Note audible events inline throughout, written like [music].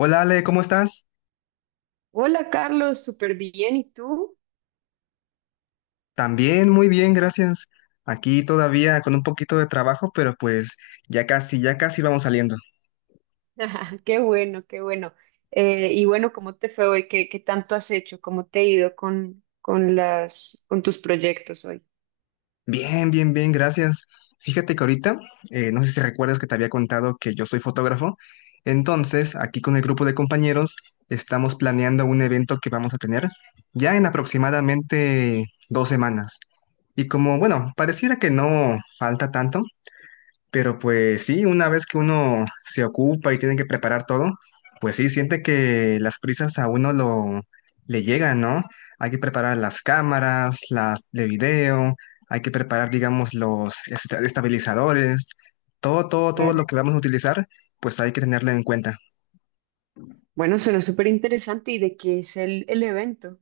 Hola Ale, ¿cómo estás? Hola Carlos, súper bien. ¿Y tú? También muy bien, gracias. Aquí todavía con un poquito de trabajo, pero pues ya casi vamos saliendo. [laughs] Qué bueno, qué bueno. Y bueno, ¿cómo te fue hoy? ¿Qué tanto has hecho? ¿Cómo te ha ido con tus proyectos hoy? Bien, bien, bien, gracias. Fíjate que ahorita, no sé si recuerdas que te había contado que yo soy fotógrafo. Entonces, aquí con el grupo de compañeros estamos planeando un evento que vamos a tener ya en aproximadamente 2 semanas. Y como, bueno, pareciera que no falta tanto, pero pues sí, una vez que uno se ocupa y tiene que preparar todo, pues sí, siente que las prisas a uno lo le llegan, ¿no? Hay que preparar las cámaras, las de video, hay que preparar, digamos, los estabilizadores, todo, todo, todo lo Claro. que vamos a utilizar, pues hay que tenerlo en cuenta. Bueno, suena súper interesante. ¿Y de qué es el evento?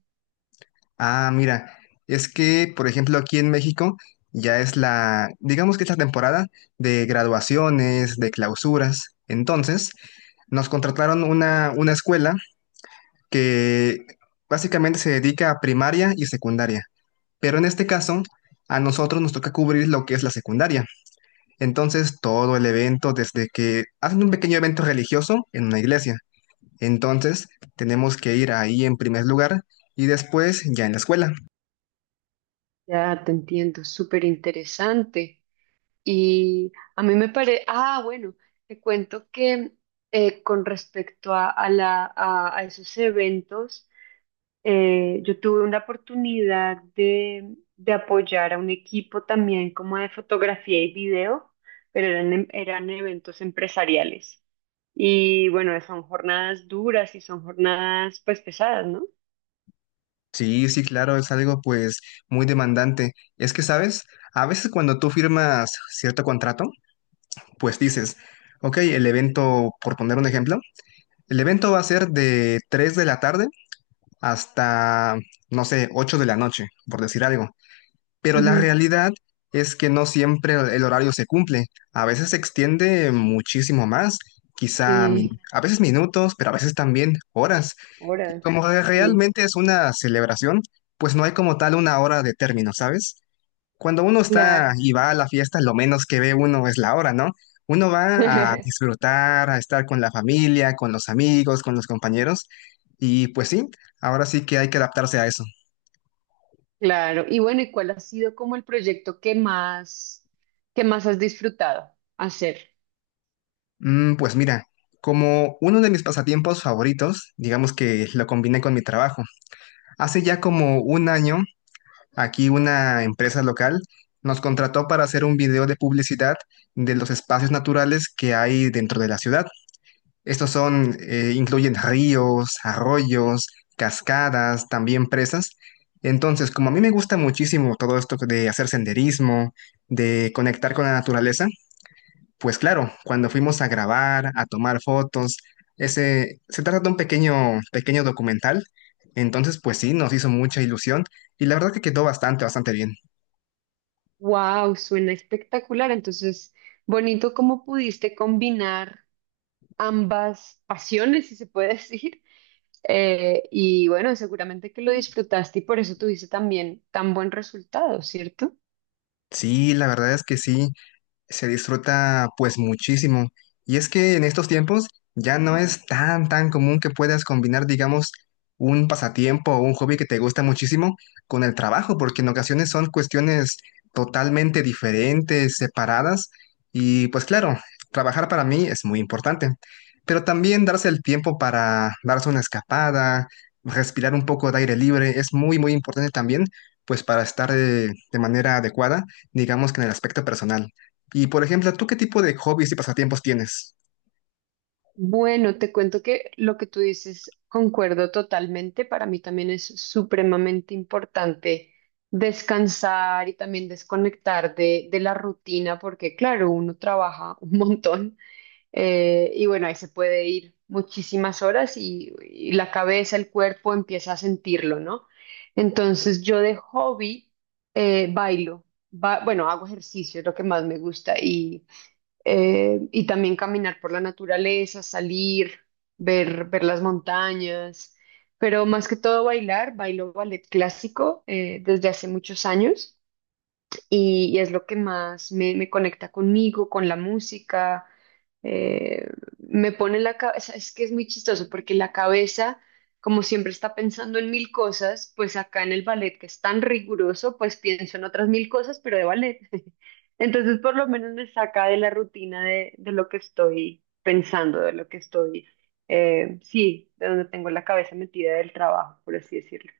Ah, mira, es que, por ejemplo, aquí en México ya es la, digamos que es la temporada de graduaciones, de clausuras. Entonces, nos contrataron una escuela que básicamente se dedica a primaria y secundaria. Pero en este caso, a nosotros nos toca cubrir lo que es la secundaria. Entonces, todo el evento, desde que hacen un pequeño evento religioso en una iglesia. Entonces, tenemos que ir ahí en primer lugar y después ya en la escuela. Ya te entiendo, súper interesante. Y a mí me parece, ah, bueno, te cuento que con respecto a la, a esos eventos, yo tuve una oportunidad de apoyar a un equipo también como de fotografía y video, pero eran eventos empresariales. Y bueno, son jornadas duras y son jornadas pues pesadas, ¿no? Sí, sí, claro, es algo pues muy demandante. Es que, ¿sabes? A veces cuando tú firmas cierto contrato, pues dices, ok, el evento, por poner un ejemplo, el evento va a ser de 3 de la tarde hasta, no sé, 8 de la noche, por decir algo. Pero la Ujú. realidad es que no siempre el horario se cumple. A veces se extiende muchísimo más, quizá Sí. a veces minutos, pero a veces también horas. Y Horas, como sí, realmente es una celebración, pues no hay como tal una hora de término, ¿sabes? Cuando uno está claro. y va a la fiesta, lo menos que ve uno es la hora, ¿no? Uno va a [laughs] disfrutar, a estar con la familia, con los amigos, con los compañeros. Y pues sí, ahora sí que hay que adaptarse a eso. Claro. Y bueno, ¿y cuál ha sido como el proyecto que más has disfrutado hacer? Mm, pues mira, como uno de mis pasatiempos favoritos, digamos que lo combiné con mi trabajo. Hace ya como un año aquí una empresa local nos contrató para hacer un video de publicidad de los espacios naturales que hay dentro de la ciudad. Estos son, incluyen ríos, arroyos, cascadas, también presas. Entonces, como a mí me gusta muchísimo todo esto de hacer senderismo, de conectar con la naturaleza, pues claro, cuando fuimos a grabar, a tomar fotos, ese, se trata de un pequeño, pequeño documental. Entonces, pues sí, nos hizo mucha ilusión y la verdad que quedó bastante, bastante bien. Wow, suena espectacular. Entonces, bonito cómo pudiste combinar ambas pasiones, si se puede [laughs] decir. Y bueno, seguramente que lo disfrutaste y por eso tuviste también tan buen resultado, ¿cierto? Sí, la verdad es que sí se disfruta pues muchísimo. Y es que en estos tiempos ya no es tan, tan común que puedas combinar, digamos, un pasatiempo o un hobby que te gusta muchísimo con el trabajo, porque en ocasiones son cuestiones totalmente diferentes, separadas. Y pues claro, trabajar para mí es muy importante, pero también darse el tiempo para darse una escapada, respirar un poco de aire libre, es muy, muy importante también, pues para estar de manera adecuada, digamos que en el aspecto personal. Y por ejemplo, ¿tú qué tipo de hobbies y pasatiempos tienes? Bueno, te cuento que lo que tú dices concuerdo totalmente. Para mí también es supremamente importante descansar y también desconectar de la rutina, porque claro, uno trabaja un montón. Y bueno, ahí se puede ir muchísimas horas y la cabeza, el cuerpo empieza a sentirlo, ¿no? Entonces yo de hobby bailo, bueno, hago ejercicio, es lo que más me gusta y también caminar por la naturaleza, salir, ver las montañas, pero más que todo bailar, bailo ballet clásico desde hace muchos años y es lo que más me conecta conmigo, con la música. eh, me pone la cabeza, es que es muy chistoso porque la cabeza, como siempre está pensando en mil cosas, pues acá en el ballet, que es tan riguroso, pues pienso en otras mil cosas, pero de ballet. [laughs] Entonces, por lo menos me saca de la rutina de lo que estoy pensando, de lo que estoy, sí, de donde tengo la cabeza metida del trabajo, por así decirlo.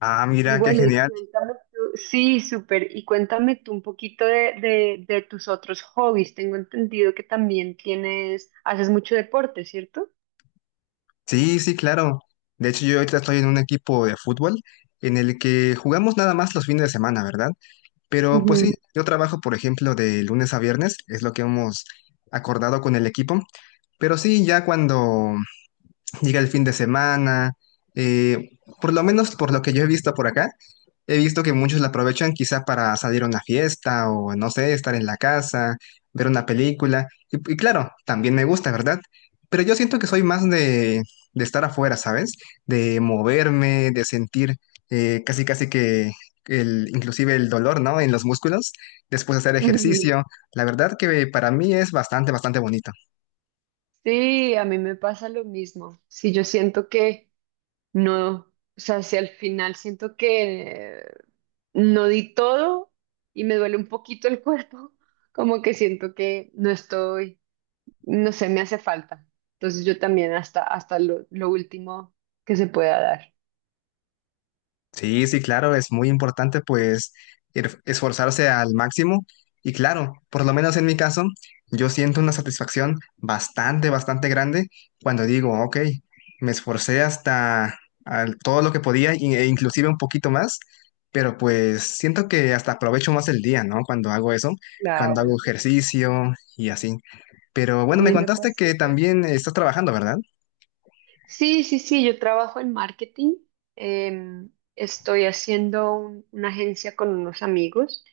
Ah, Y mira, qué bueno, y genial. cuéntame tú, sí, súper, y cuéntame tú un poquito de tus otros hobbies. Tengo entendido que también tienes, haces mucho deporte, ¿cierto? Sí, sí, claro. De hecho, yo ahorita estoy en un equipo de fútbol en el que jugamos nada más los fines de semana, ¿verdad? Pero pues sí, Ujú, yo trabajo, por ejemplo, de lunes a viernes, es lo que hemos acordado con el equipo. Pero sí, ya cuando llega el fin de semana, eh, por lo menos por lo que yo he visto por acá, he visto que muchos la aprovechan quizá para salir a una fiesta o no sé, estar en la casa, ver una película. Y claro, también me gusta, ¿verdad? Pero yo siento que soy más de estar afuera, ¿sabes? De moverme, de sentir casi casi que el, inclusive el dolor, ¿no? En los músculos, después de hacer ujú. ejercicio. La verdad que para mí es bastante, bastante bonito. Sí, a mí me pasa lo mismo. Sí, yo siento que no, o sea, si al final siento que no di todo y me duele un poquito el cuerpo, [laughs] como que siento que no estoy, no sé, me hace falta. Entonces yo también hasta lo último que se pueda dar. Sí, sí, claro, es muy importante pues esforzarse al máximo y claro, por lo menos en mi caso, yo siento una satisfacción bastante, bastante grande cuando digo, ok, me esforcé hasta todo lo que podía e inclusive un poquito más, pero pues siento que hasta aprovecho más el día, ¿no? Cuando hago eso, cuando hago Claro, ejercicio y así. Pero a bueno, me mí me contaste pasa que igual. también estás trabajando, ¿verdad? Sí, yo trabajo en marketing. em, estoy haciendo una agencia con unos amigos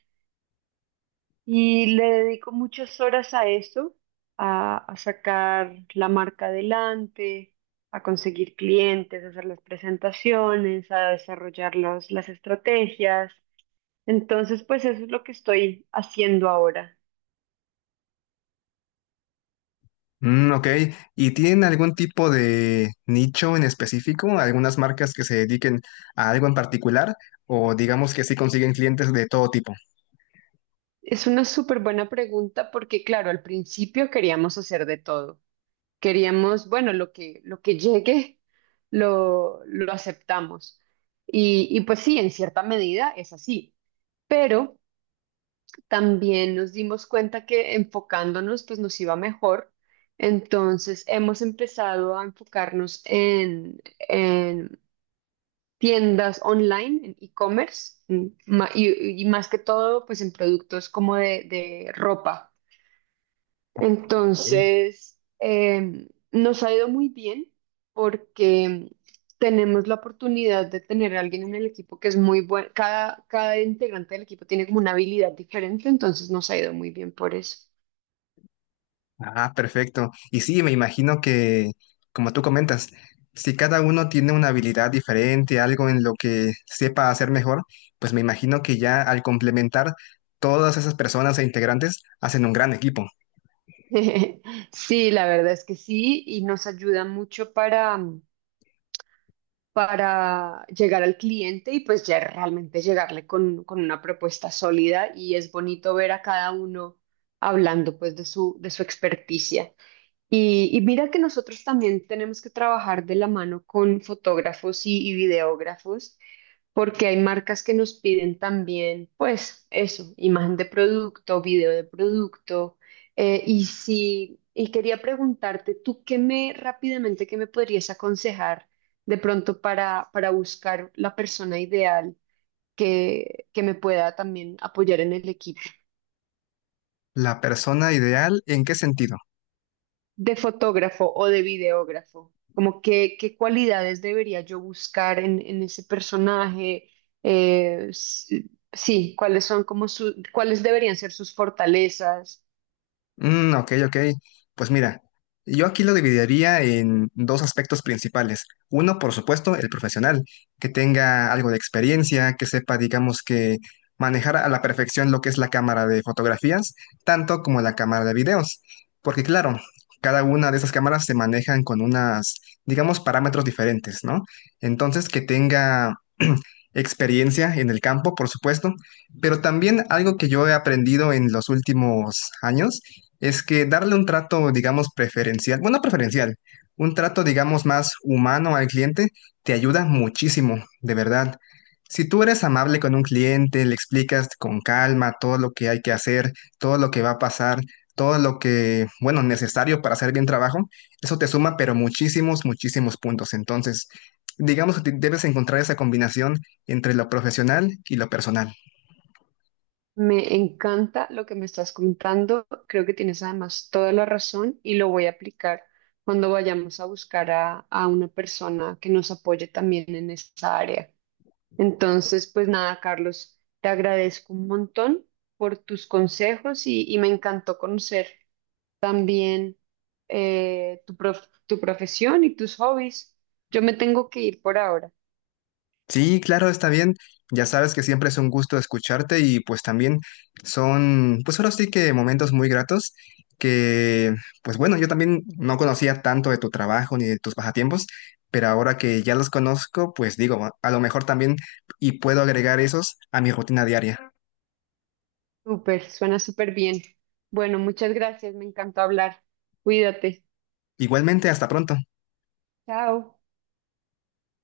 y le dedico muchas horas a eso, a sacar la marca adelante, a conseguir clientes, a hacer las presentaciones, a desarrollar las estrategias. Entonces, pues eso es lo que estoy haciendo ahora. Mm, ok. ¿Y tienen algún tipo de nicho en específico? ¿Algunas marcas que se dediquen a algo en particular? ¿O digamos que sí consiguen clientes de todo tipo? Es una súper buena pregunta porque, claro, al principio queríamos hacer de todo. Queríamos, bueno, lo que llegue, lo aceptamos. Y pues sí, en cierta medida es así, pero también nos dimos cuenta que enfocándonos, pues nos iba mejor. Entonces hemos empezado a enfocarnos en tiendas online, en e-commerce, y más que todo, pues en productos como de ropa. Ok. Entonces, nos ha ido muy bien porque tenemos la oportunidad de tener a alguien en el equipo que es muy bueno. Cada integrante del equipo tiene como una habilidad diferente, entonces nos ha ido muy bien por eso. Ah, perfecto. Y sí, me imagino que, como tú comentas, si cada uno tiene una habilidad diferente, algo en lo que sepa hacer mejor, pues me imagino que ya al complementar todas esas personas e integrantes hacen un gran equipo. [laughs] Sí, la verdad es que sí, y nos ayuda mucho para, para llegar al cliente y pues ya realmente llegarle con una propuesta sólida y es bonito ver a cada uno hablando pues de su experticia. Y mira que nosotros también tenemos que trabajar de la mano con fotógrafos y videógrafos, porque hay marcas que nos piden también, pues eso, imagen de producto, video de producto. Y si, y quería preguntarte, ¿tú qué me rápidamente qué me podrías aconsejar de pronto para buscar la persona ideal que me pueda también apoyar en el equipo? La persona ideal, ¿en qué sentido? ¿De fotógrafo o de videógrafo? Como qué cualidades debería yo buscar en ese personaje? Eh, s- sí, cuáles son como su, cuáles deberían ser sus fortalezas. Mm, ok, ok. Pues mira, yo aquí lo dividiría en 2 aspectos principales. Uno, por supuesto, el profesional, que tenga algo de experiencia, que sepa, digamos, que manejar a la perfección lo que es la cámara de fotografías, tanto como la cámara de videos. Porque claro, cada una de esas cámaras se manejan con unas, digamos, parámetros diferentes, ¿no? Entonces, que tenga experiencia en el campo, por supuesto, pero también algo que yo he aprendido en los últimos años es que darle un trato, digamos, preferencial, bueno, no preferencial, un trato, digamos, más humano al cliente te ayuda muchísimo, de verdad. Si tú eres amable con un cliente, le explicas con calma todo lo que hay que hacer, todo lo que va a pasar, todo lo que, bueno, necesario para hacer bien trabajo, eso te suma, pero muchísimos, muchísimos puntos. Entonces, digamos que debes encontrar esa combinación entre lo profesional y lo personal. Me encanta lo que me estás contando. Creo que tienes además toda la razón y lo voy a aplicar cuando vayamos a buscar a una persona que nos apoye también en esa área. Entonces, pues nada, Carlos, te agradezco un montón por tus consejos y me encantó conocer también tu profesión y tus hobbies. Yo me tengo que ir por ahora. Sí, claro, está bien. Ya sabes que siempre es un gusto escucharte y pues también son, pues ahora sí que momentos muy gratos que, pues bueno, yo también no conocía tanto de tu trabajo ni de tus pasatiempos, pero ahora que ya los conozco, pues digo, a lo mejor también y puedo agregar esos a mi rutina diaria. Súper, suena súper bien. Bueno, muchas gracias, me encantó hablar. Cuídate. Igualmente, hasta pronto. Chao.